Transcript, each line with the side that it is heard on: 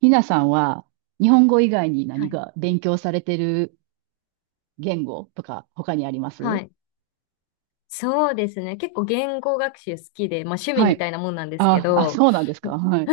right: ひなさんは日本語以外に
left: は
right: 何
left: い。
right: か勉強されてる言語とか他にありま
left: は
right: す？
left: い。そうですね。結構言語学習好きで、まあ趣味
right: は
left: み
right: い。
left: たいなもんなんですけ
right: あ、あ、
left: ど、
right: そうなんですか。はい。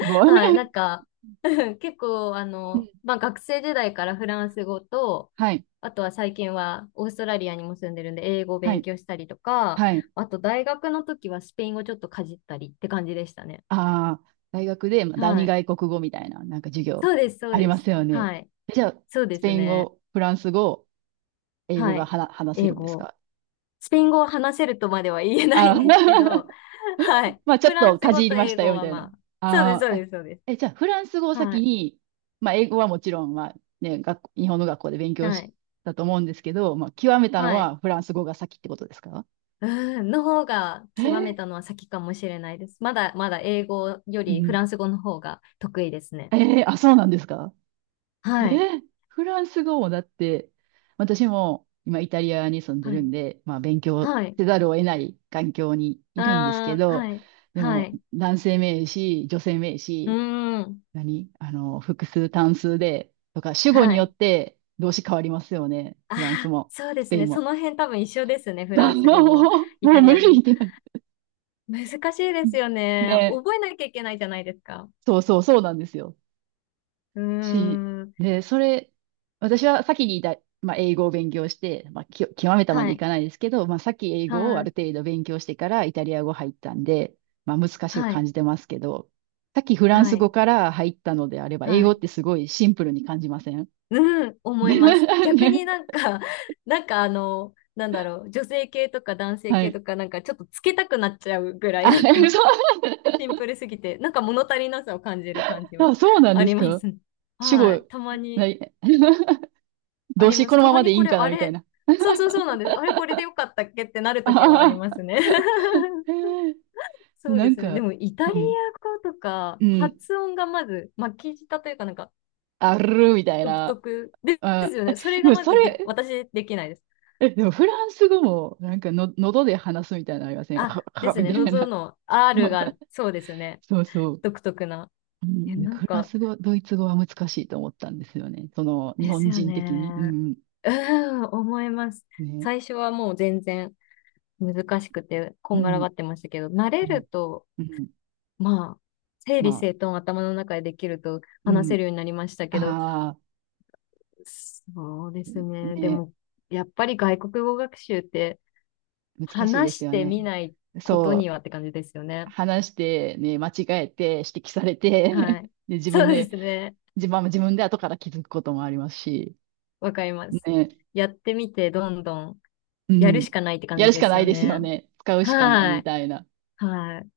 right: すご い。
left: はい。なん か、結構、
right: うん。
left: まあ学生時代からフランス語と、
right: はい。
left: あとは最近はオーストラリアにも住んでるんで、英語を
right: は
left: 勉
right: い。
left: 強したりとか、
right: はい。
left: あと大学の時はスペイン語ちょっとかじったりって感じでしたね。
right: ああ、大学で、まあ、第
left: は
right: 二
left: い。
right: 外国語みたいな、なんか授業
left: そうです、そ
right: あ
left: う
right: り
left: で
right: ま
left: す。
right: すよね。
left: はい。
right: じゃあ、
left: そう
right: ス
left: で
right: ペ
left: す
right: イン
left: ね。
right: 語、フランス語、英語
left: は
right: が
left: い。
right: 話せ
left: 英
right: るんです
left: 語。
right: か？
left: スペイン語を話せるとまでは言えない
right: あ
left: ん
right: ー、
left: ですけど、はい。
right: まあちょ
left: フ
right: っ
left: ラン
right: と
left: ス
right: か
left: 語
right: じ
left: と
right: りまし
left: 英
right: た
left: 語
right: よ、み
left: は
right: たいな。
left: まあ、そうです、
right: あ
left: そう
right: あ、
left: です、そうです。
right: え、え、じゃあフランス語を
left: は
right: 先
left: い。
right: に、まあ英語はもちろん、まあね、学校、日本の学校で勉強
left: は
right: し
left: い。
right: たと思うんですけど、まあ極めたの
left: はい。
right: はフランス語が先ってことですか？
left: うん、の方が
right: え
left: 極め
right: ー、
left: たのは先かもしれないです。まだまだ英語よ
right: う
left: りフ
right: ん。
left: ランス語の方が得意ですね。
right: えー、あ、そうなんですか？えー、
left: はい。
right: フランス語もだって、私も今イタリアに住んで
left: は
right: る
left: い。
right: んで、まあ勉強
left: はい。
right: せざるを得ない環境に
left: あ
right: いるんですけ
left: あ、
right: ど、
left: はい。
right: で
left: は
right: も
left: い。
right: 男性名詞、女性名
left: う
right: 詞、
left: ーん。
right: 何複数単数で、とか、主語
left: は
right: によ
left: い。
right: って動詞変わりますよね。
left: あ
right: フランス
left: あ、
right: も、
left: そうで
right: ス
left: す
right: ペイ
left: ね。
right: ン
left: そ
right: も。
left: の辺多分一緒ですね。フラ
right: だも
left: ン
right: う、
left: ス語も
right: も
left: イ
right: う
left: タリ
right: 無
left: ア語
right: 理
left: も。
right: ってなる。
left: 難しいですよね。
right: ね、
left: 覚えなきゃいけないじゃないですか。
right: そうなんですよ。
left: うー
right: し、
left: ん。
right: で、それ、私は先にまあ、英語を勉強して、まあ、極めたま
left: は
right: でい
left: い。
right: かないですけど、まあ、先英語を
left: は
right: あ
left: い。
right: る程度勉強してからイタリア語入ったんで、まあ、難しく
left: は
right: 感
left: い。
right: じてますけど、さっきフラン
left: は
right: ス語
left: い。
right: から入ったのであれば、英
left: は
right: 語っ
left: い。
right: てすごいシンプルに感じません？
left: うん。思い
right: ね。
left: ます。逆になんか、なんかなんだろう。女性系とか男性
right: は
left: 系
right: い。
left: とか、なんかちょっとつけたくなっちゃうぐら
right: あ、
left: い、なんか
right: そ
left: シンプルすぎて、なんか物足りなさを感じる感じ
right: う、
left: は
right: あ、そうな ん
left: あ
right: で
left: り
right: す
left: ま
right: か？
left: すね。
right: 主
left: は
right: 語、
left: い。たま
right: な、
left: にあ
right: 動
left: り
right: 詞
left: ま
right: こ
left: す。
right: の
left: た
right: ま
left: ま
right: まで
left: に
right: いい
left: こ
right: ん
left: れ、
right: かな
left: あ
right: みたい
left: れ、
right: な。
left: そうそうそうなんです。あれ、これでよかったっけってなる ときはあり
right: ああ、
left: ますね。そう
right: な
left: で
right: ん
left: すね。で
right: か、
left: も、イタリア
right: うん、
left: 語とか、
right: うん、
left: 発音がまず、巻き舌というか、なんか、
right: あるみたい
left: 独
right: な。
left: 特です
right: あ、
left: よ
right: え、
left: ね。それ
right: で
left: が
right: も
left: ま
right: そ
left: ず
right: れ、
left: で、私できないです。
right: え、でもフランス語も、なんかの、喉で話すみたいなのありません？
left: あ、です
right: み
left: ね。
right: たい
left: 喉
right: な。
left: の R が、そうですね。
right: そう。
left: 独特な。
right: う
left: え、
right: ん、
left: なん
right: フラン
left: か、
right: ス語、ドイツ語は難しいと思ったんですよね。その、日
left: です
right: 本
left: よ
right: 人的に。う
left: ね。
right: ん、
left: うーん、思います。
right: ね。
left: 最初はもう全然難しくて、こ
right: う
left: んがら
right: ん、
left: がってましたけど、慣れ
right: うん、
left: ると、
right: うん。
left: まあ、整
right: ま
left: 理
right: あ、
left: 整頓頭の中でできると
right: う
left: 話せ
right: ん。
left: るようになりましたけど、
right: あ
left: そうで
right: あ、
left: すね。で
right: ね。
left: も、やっぱり外国語学習って
right: 難しいで
left: 話
right: す
left: し
right: よ
left: て
right: ね。
left: みないこと
right: そ
left: に
right: う、
left: はって感じですよね。
right: 話して、ね、間違えて、指摘され
left: は
right: て、
left: い。
right: で、自分
left: そうで
right: で、
left: すね。
right: 自分は自分で後から気づくこともありますし、
left: わかります。
right: ね、
left: やってみて、どんどん
right: う
left: やるし
right: ん、
left: かないって感
right: や
left: じ
right: るし
left: で
right: か
left: す
right: ない
left: よ
right: ですよ
left: ね。
right: ね。使うしかない
left: は
right: み
left: い。
right: たいな。
left: はい。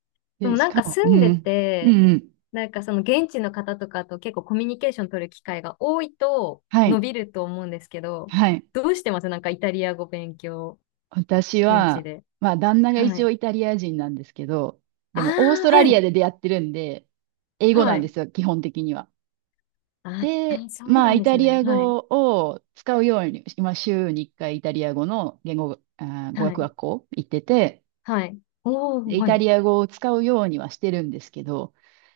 left: でも
right: で、し
left: なん
right: か
left: か
right: も、う
left: 住んで
right: ん、う
left: て、
right: ん、うん、
left: なんかその現地の方とかと結構コミュニケーション取る機会が多いと
right: は
left: 伸
right: い、
left: びると思うんですけど、
right: はい。
left: どうしてますなんかイタリア語勉強、
right: 私
left: 現地
right: は、
left: で。
right: まあ、旦那が
left: は
right: 一
left: い。
right: 応イタリア人なんですけど、
left: あ
right: でも、オース
left: あ、
right: トラ
left: は
right: リア
left: い。
right: で出会ってるんで、英語な
left: は
right: んで
left: い。
right: すよ、基本的には。
left: あ
right: で、
left: あ、そう
right: まあ、
left: なん
right: イ
left: です
right: タリ
left: ね。
right: ア
left: はい。
right: 語を使うように、今、週に1回イタリア語の言語、あー、語
left: は
right: 学
left: い。
right: 学校行ってて、
left: はい。おー、
right: でイ
left: は
right: タ
left: い。
right: リア語を使うようにはしてるんですけど、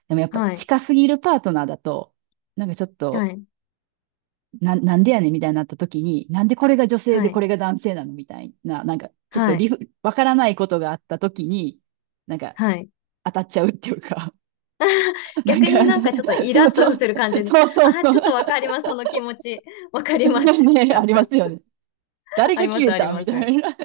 right: でもやっぱ
left: はい。
right: 近すぎるパートナーだと、なんかちょっ
left: は
right: と、
left: い。
right: なんでやねんみたいになった時に、なんでこれが女性
left: は
right: でこ
left: い。
right: れが男性なのみたいな、なんかちょっと
left: はい。
right: わからないことがあった時に、なんか
left: はい。
right: 当たっちゃうっていうか、なん
left: 逆
right: か、
left: になんかちょっとイ
right: そう
left: ラッ
right: そ
left: と
right: う、
left: する感じの。
right: そうそう
left: あ、
right: そう、
left: ちょっとわかります、その気持ち。わか ります。
right: ね、ありますよね。誰
left: あ
right: が
left: りま
right: 消
left: す、
right: え
left: あり
right: たみ
left: ま
right: た
left: す。
right: いな。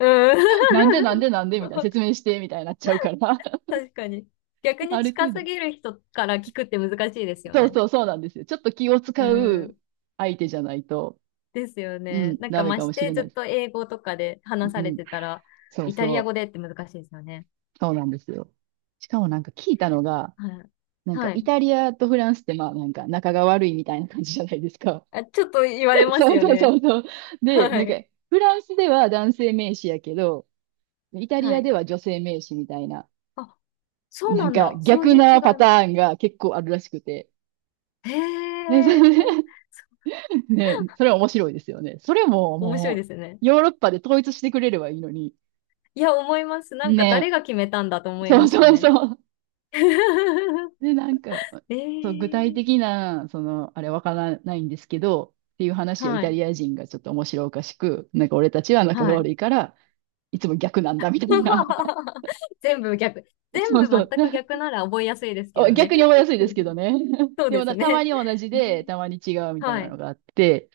left: う
right: なんで
left: ん。
right: なんでなんでみたいな。説 明してみたいになっちゃうから。
left: 確かに。逆に
right: ある
left: 近
right: 程度。
left: すぎる人から聞くって難しいですよ
right: そう
left: ね。
right: そうそうなんですよ。ちょっと気を
left: う
right: 使う
left: ん。
right: 相手じゃないと、
left: ですよ
right: う
left: ね。
right: ん、
left: なんか
right: ダメ
left: ま
right: か
left: し
right: もし
left: て
right: れ
left: ず
right: な
left: っ
right: いです。
left: と英語とかで話
right: う
left: され
right: ん、
left: てたら、
right: そう
left: イタリ
right: そ
left: ア
right: う。
left: 語でって難しいですよね。
right: そうなんですよ。しかもなんか聞いたのが、
left: はい。
right: なんか
left: は
right: イ
left: い。
right: タリアとフランスってまあなんか仲が悪いみたいな感じじゃないですか。
left: あ、ちょっと言われ ます
right: そう
left: よ
right: そう
left: ね。
right: そうそう。で、
left: は
right: なんか
left: い。
right: フランスでは男性名詞やけど、イタリ
left: は
right: ア
left: い。
right: では女性名詞みたいな、
left: あ、そう
right: な
left: な
right: ん
left: ん
right: か
left: だ。そう
right: 逆
left: いう違
right: な
left: い
right: パ
left: も。
right: ターンが結構あるらしくて。ね、それ、
left: へえ。
right: ね、それは面白いですよね。それも
left: 面白い
right: も
left: で
right: う、
left: すよね。
right: ヨーロッパで統一してくれればいいのに。
left: いや、思います。なんか
right: ね、
left: 誰が決めたんだと思い
right: そ
left: ま
right: う
left: すよ
right: そう
left: ね。
right: そう。で、
left: え
right: そう、具体
left: ー、
right: 的な、その、あれわからないんですけど、っていう話をイ
left: は
right: タ
left: い、
right: リア人がちょっと面白おかしく、なんか俺たちは仲が
left: はい。
right: 悪いから、いつも逆なんだみたいな。
left: 全部逆。全
right: そう
left: 部
right: そう。
left: 全く逆なら覚えやすいですけ
right: お
left: どね。
right: 逆に覚えやすいですけど ね。
left: そう
right: で
left: で
right: も
left: す
right: な、たま
left: ね。
right: に同じ
left: え
right: で、
left: ー、
right: たまに違うみたい
left: は
right: なの
left: い。
right: があって、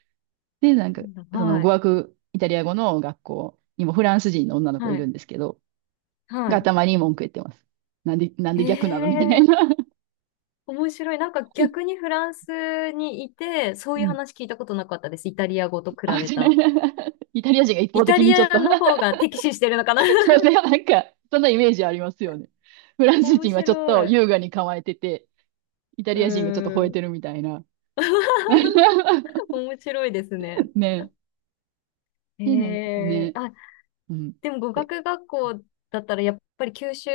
right: で、なん
left: な
right: か、
left: んだ、
right: その
left: は
right: 語
left: い。
right: 学、イタリア語の学校にもフランス人の女の子い
left: は
right: る
left: い。
right: んですけど、
left: は
right: が
left: い。
right: たまに文句言ってます。なんで、なん
left: え
right: で逆なのみたいな。
left: ー、面白い。なんか逆にフランスにいて、そう
right: う
left: いう
right: ん。
left: 話聞いたことなかったです。イタリア語と比
right: あ、
left: べ
right: 違
left: た。
right: う、イタリア人が一
left: イ
right: 方
left: タ
right: 的に
left: リ
right: ちょっと、
left: アの方が敵視してるのかな
right: ね、なんか、そんなイメージありますよね。フラ ンス
left: 面
right: 人はちょっと
left: 白い。
right: 優雅に構えてて、イタ
left: う
right: リア人がちょっと吠
left: ー
right: え
left: ん。
right: てるみたいな。
left: 面白いですね。
right: ね。
left: へ
right: で、なんか
left: え。
right: ね、
left: あ、
right: うん。
left: でも語学学校だったらやっぱり吸収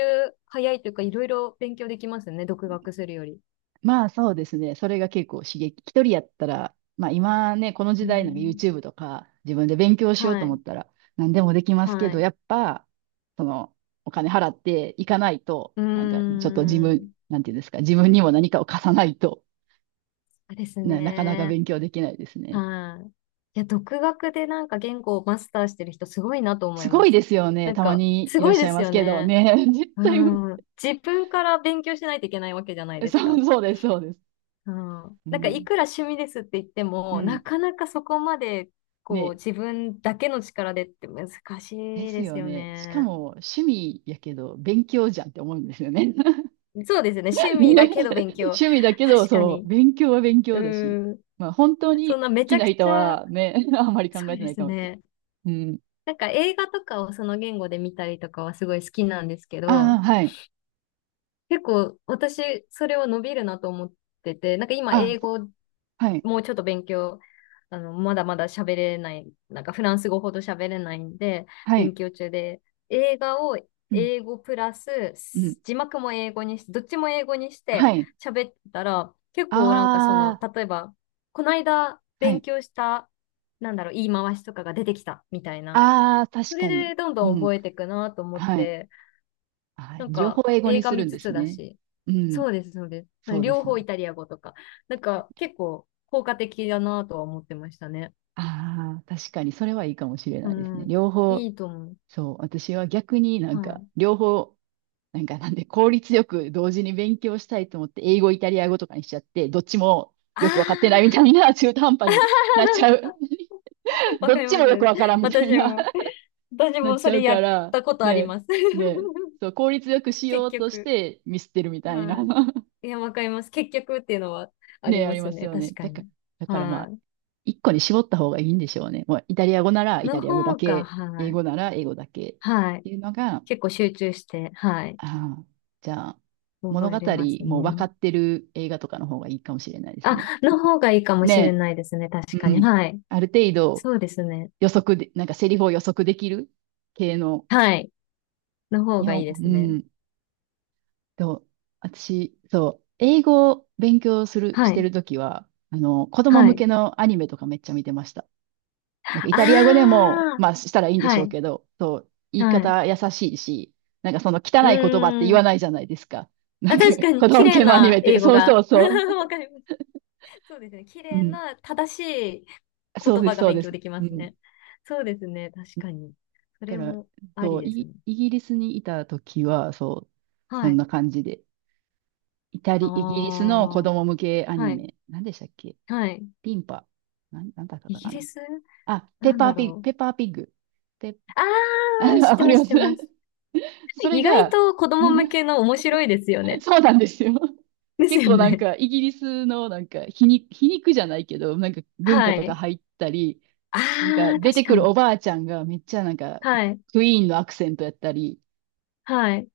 left: 早いというかいろいろ勉強できますね。独学するより。
right: まあそうですね。それが結構刺激。一人やったら、まあ今ね、この時
left: う
right: 代の
left: ん。
right: YouTube とか自分で勉強しよう
left: は
right: と思
left: い。
right: ったら何でもできますけ
left: は
right: ど、
left: い。
right: やっぱ、そのお金払っていかないと、
left: う
right: なんかちょっと自
left: ー
right: 分、
left: ん。
right: なんていうんですか、自分にも何かを貸さないと、
left: そうです
right: なかなか
left: ね。
right: 勉強できないですね。
left: はい。いや、独学でなんか言語をマスターしてる人すごいなと思
right: す
left: い
right: ご
left: ま
right: い
left: す。
right: ですよ
left: な
right: ね。
left: ん
right: たま
left: か、
right: に
left: す
right: いら
left: ご
right: っ
left: い
right: し
left: で
right: ゃい
left: す
right: ます
left: よ
right: けど
left: ね。
right: ね。絶
left: う
right: 対無
left: ん。自分から勉強しないといけないわけじゃない
right: 理、
left: です
right: そ
left: か。
right: う、そうです、そうです。
left: うん、
right: う
left: なんかい
right: ん。
left: くら趣味ですって言って
right: う
left: も、
right: ん。
left: なかなかそこまでこう
right: ね。
left: 自分だけの力でって難
right: で
left: しい
right: す
left: です
right: よ
left: よ
right: ね。しか
left: ね。
right: も趣味やけど勉強じゃんって思うんですよね。
left: そうですよね。趣味だけど勉 強。
right: 趣味だけど、
left: 確か
right: そう、
left: に。
right: 勉強は勉
left: う
right: 強だし。
left: ん。
right: まあ、本当
left: そ
right: に
left: ん
right: 好
left: なめち
right: き
left: ゃ
right: な
left: く
right: 人
left: ちゃ、
right: はね、あんまり考
left: そう
right: えて
left: で
right: ない
left: す
right: かもけど。
left: ね。
right: うん。
left: なんか映画とかをその言語で見たりとかはすごい好きなんですけ
right: あ
left: ど、
right: あ、はい。
left: 結構私それは伸びるなと思ってて、なんか今
right: あ、
left: 英語
right: はい。
left: もうちょっと勉強、あの、まだまだ喋れない、なんかフランス語ほど喋れないんで、
right: は
left: 勉
right: い。
left: 強中で、映画を
right: うん。
left: 英語プラ
right: うん。
left: ス、字幕も英語にして、どっちも英語にして
right: はい。
left: 喋ったら、結構なんかそ
right: あ
left: の、
right: あ、
left: 例えば、この間
right: は
left: 勉
right: い。
left: 強した、なんだろう、言い回しとかが出てきたみたいな、
right: ああ、確
left: それ
right: かに。
left: でどん
right: う
left: どん
right: ん。
left: 覚えていくなと思っ
right: はい。
left: て、
right: あ、
left: なん
right: 情報
left: か、
right: を英語に
left: 映画
right: する
left: 見
right: ん
left: つ
right: です
left: つだ
right: ね。
left: し。
right: うん。
left: そうです、そうで
right: そ
left: す。
right: うで
left: 両
right: すね。
left: 方イタリア語とか。なんか、結構効果的だなとは思ってましたね。
right: ああ、確かに、それはいいかもしれ
left: う
right: ないですね。
left: ん。
right: 両
left: い
right: 方、
left: いと思う。
right: そう、私は逆になん
left: は
right: か、
left: い。
right: 両方なんかなんで効率よく同時に勉強したいと思って英語、イタリア語とかにしちゃって、どっちも
left: あ
right: よくわかってないみたい
left: あ、
right: な中途半端になっちゃ う。
left: わ
right: ど
left: か
right: っ
left: り
right: ち
left: ま
right: もよく
left: す。
right: わからんみたい
left: 私
right: な。
left: も。私
right: なっ
left: も
right: ち
left: そ
right: ゃ
left: れ
right: う
left: や
right: か
left: っ
right: ら、
left: たことあり
right: ね、
left: ます。
right: ね、そう、効率よくし
left: 結
right: ようとし
left: 局。
right: てミスってるみたいな。
left: は い。いや、わかります。結局っていうのはあり
right: ね、あ
left: ま
right: り
left: す
right: ます
left: ね。
right: よね。
left: 確か
right: だから、
left: に。
right: だからま
left: は
right: あ、一個に絞った方がいいんでしょうね。もうイタリア語なら
left: い。
right: イタ
left: の
right: リア語だ
left: 方が、
right: け、
left: は
right: 英
left: い。
right: 語なら英語だけっ
left: はい。
right: ていうのが、
left: 結構集中して、はい。
right: ああ、じゃあ、物
left: 覚
right: 語
left: えれます
right: も分か
left: ね。
right: ってる映画とかの方がいいかもしれないです
left: あ、
right: ね。
left: の方がいいかもしれ
right: ね
left: ないですね。
right: え、
left: 確か
right: う
left: に。
right: ん。
left: はい。
right: ある程度
left: そうですね。
right: 予測で、なんかセリフを予測できる系の。
left: はい。の方
right: 日
left: がい
right: 本、
left: いで
right: う
left: すね。
right: ん。と、私、そう、英語を勉強する、
left: は
right: して
left: い。
right: るときは、あの、子供
left: は
right: 向
left: い。
right: けのアニメとかめっちゃ見てました。なんかイタリア語で
left: あ
right: も、
left: あ、
right: まあしたらいいんで
left: は
right: しょう
left: い。
right: けど、そう、言い
left: はい。
right: 方優しいし、なんかその汚
left: う
right: い言葉って
left: ー
right: 言わ
left: ん。
right: ないじゃないですか。な
left: あ、
right: んか
left: 確か
right: 子
left: に、綺
right: 供向
left: 麗
right: けのアニメ
left: な
right: って、
left: 英語
right: そうそ
left: が。
right: うそう。
left: わかります。そうですね。綺
right: う
left: 麗
right: ん。
left: な、正しい言
right: そうで
left: 葉
right: す、
left: が
right: そう
left: 勉
right: です。
left: 強できま
right: う
left: す
right: ん。
left: ね。そうですね。確
right: だ
left: かに。そ
right: か
left: れ
right: ら、
left: もあ
right: そ
left: り
right: う、
left: ですね。
right: イギリスにいた時は、そう、そ
left: は
right: ん
left: い。
right: な感じで。
left: あ
right: イギリスの子
left: あ、
right: 供向けア
left: は
right: ニ
left: い。
right: メ、何でしたっけ？
left: はい。
right: ピンパ。なんだった
left: イ
right: か
left: ギリ
right: な。
left: ス
right: あ、ペッ
left: なん
right: パ
left: だ
right: ーピッグ、
left: ろ
right: ペ
left: う。
right: ッパーピッグ。ペッ、
left: あ あ、
right: あ、
left: 知っ
right: わ
left: て
right: か
left: ま
right: り
left: す、知
right: ま
left: っ
right: す。
left: てます。
right: それ
left: 意外
right: が、
left: と子供向け の面白いですよ ね。
right: そうなんですよ。
left: です
right: 結
left: よ
right: 構なん
left: ね。
right: かイギリスのなんか皮肉じゃないけど、なんか文化
left: は
right: とか
left: い。
right: 入ったり、なんか
left: ああ、
right: 出て
left: 確か
right: くるお
left: に。
right: ばあちゃんがめっちゃなんか
left: はい。
right: クイーンのアクセントやったり、
left: はい。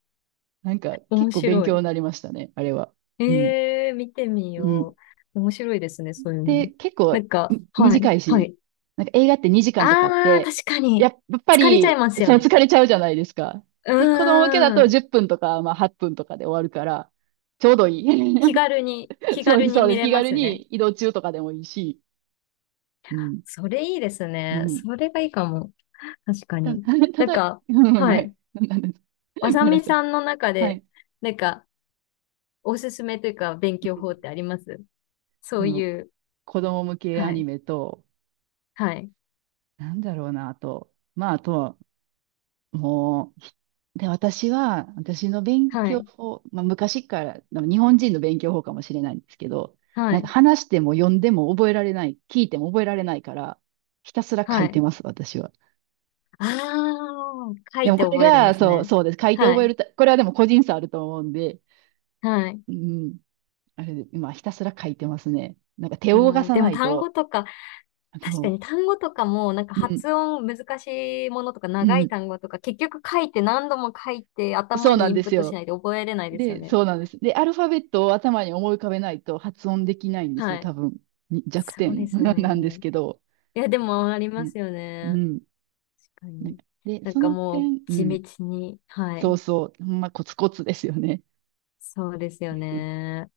right: なんか
left: 面
right: 結構勉
left: 白
right: 強
left: い。
right: になりましたね、あれは。うん。
left: ええー、見てみ
right: うん。
left: よう。面白いですね、そういうの
right: で、
left: も。
right: 結
left: な
right: 構
left: んか、はい。
right: 短い
left: は
right: し、
left: い。
right: なんか映画って2時間とかあっ
left: ああ、
right: て、
left: 確かに。
right: やっぱ
left: 疲れちゃい
right: り
left: ます
right: そ
left: よ
right: の
left: ね。
right: 疲れちゃうじゃないですか。
left: う
right: で、子供向けだ
left: ー
right: と
left: ん。
right: 10分とか、まあ8分とかで終わるから、ちょうどいい。
left: 気 軽に、気
right: そう
left: 軽
right: です、
left: に
right: そうで
left: 見
right: す。
left: れ
right: 気
left: ま
right: 軽
left: すね。
right: に移動中とかでもいいし。うん。
left: それいいです
right: う
left: ね。
right: ん。
left: それがいいかも。確か
right: た、
left: に。
right: た
left: なん
right: だ、
left: か、
right: うん、
left: は
right: は
left: い。
right: い。なんです。
left: わ
right: ご
left: さ
right: めんな
left: み
right: さい。
left: さんの中
right: は
left: で、
right: い。
left: なんか、おすすめというか、勉強法ってありますそ
right: そ
left: う
right: の、
left: いう、
right: 子供向け
left: は
right: アニ
left: い、
right: メと、
left: はい、
right: なんだろうな、あと、まあ、あとは、もう、で、私は、私の勉
left: は
right: 強
left: い、
right: 法、まあ、昔から、でも日本人の勉強法かもしれないんですけど、
left: は
right: なんか
left: い、
right: 話しても読んでも覚えられない、聞いても覚えられないから、ひたすら書
left: は
right: いて
left: い。
right: ます、私は。
left: ああ、書
right: で
left: い
right: も
left: て
right: これ
left: 覚えるんで
right: が、
left: す
right: そう、
left: ね。
right: そうです。書いて
left: は
right: 覚え
left: い、
right: るた、これはでも個人差あると思うんで、
left: はい。
right: うん、あれで、今ひたすら書いてますね。なんか手を
left: あ
right: 動か
left: ー
right: さ
left: で
right: な
left: も
right: い
left: 単語
right: と、
left: とか、
right: あ
left: 確か
right: の、
left: に単語とかも、なんか
right: うん、
left: 発音難しいものとか
right: う
left: 長い
right: ん、
left: 単語とか、結局書いて何度も書いて
right: そ
left: 頭
right: うな
left: にイ
right: ん
left: ン
right: で
left: プッ
right: す
left: トし
right: よ。
left: ないで覚えれないですよ
right: で、
left: ね。
right: そうなんです。で、アルファベットを頭に思い浮かべないと発音できないんです
left: は
right: よ、
left: い。
right: 多分。に弱
left: そうで
right: 点
left: す
right: なんです
left: ね。
right: けど。
left: いや、でもあり
right: う
left: ま
right: ん。
left: すよ
right: う
left: ね。
right: ん。
left: 確か
right: なん
left: に。
right: かで、
left: なん
right: そ
left: か
right: の
left: もう
right: 点、う
left: 地
right: ん。
left: 道に、は
right: そ
left: い。
right: うそう。ほんまコツコツですよね。
left: そうですよ
right: うん。
left: ね。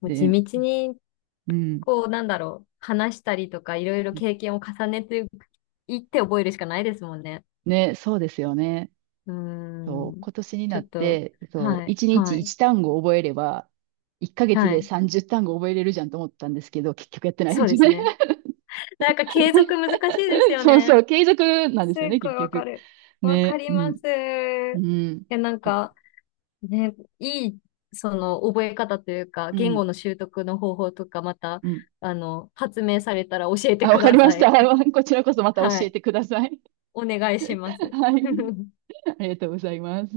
left: もう地
right: で、
left: 道に、
right: うん。
left: こう、なんだろう、話したりとか、いろいろ経験を重ねていって覚えるしかないですもんね。
right: ね、そうですよね。
left: うー
right: そう、
left: ん。
right: 今年に
left: ち
right: な
left: ょ
right: っ
left: っと、
right: て、そう、
left: はい、
right: 1
left: は
right: 日
left: い、
right: 1単語覚えれば、1ヶ月
left: は
right: で
left: い。
right: 30単語覚えれるじゃんと思ったんですけど、結局やってない
left: そ
right: で
left: う
right: す
left: です
right: ね。
left: ね。なんか継続難しいです よ
right: そうそ
left: ね。
right: う、継続なんで
left: す
right: すよ
left: っ
right: ね、
left: ごい
right: 結
left: わか
right: 局。
left: る。わか
right: ね、
left: り
right: う
left: ま
right: ん、
left: す。い
right: うん、
left: や、なんか、ね、いい、その、覚え方というか、
right: う
left: 言
right: ん、
left: 語の習得の方法とか、また、
right: うん。
left: あの、発明されたら教えて
right: あ、わ
left: く
right: かり
left: だ
right: まし
left: さ
right: た。
left: い。
right: こち らこそまた
left: は
right: 教え
left: い。
right: てください。
left: お願いしま す。
right: はい。ありがとうございます。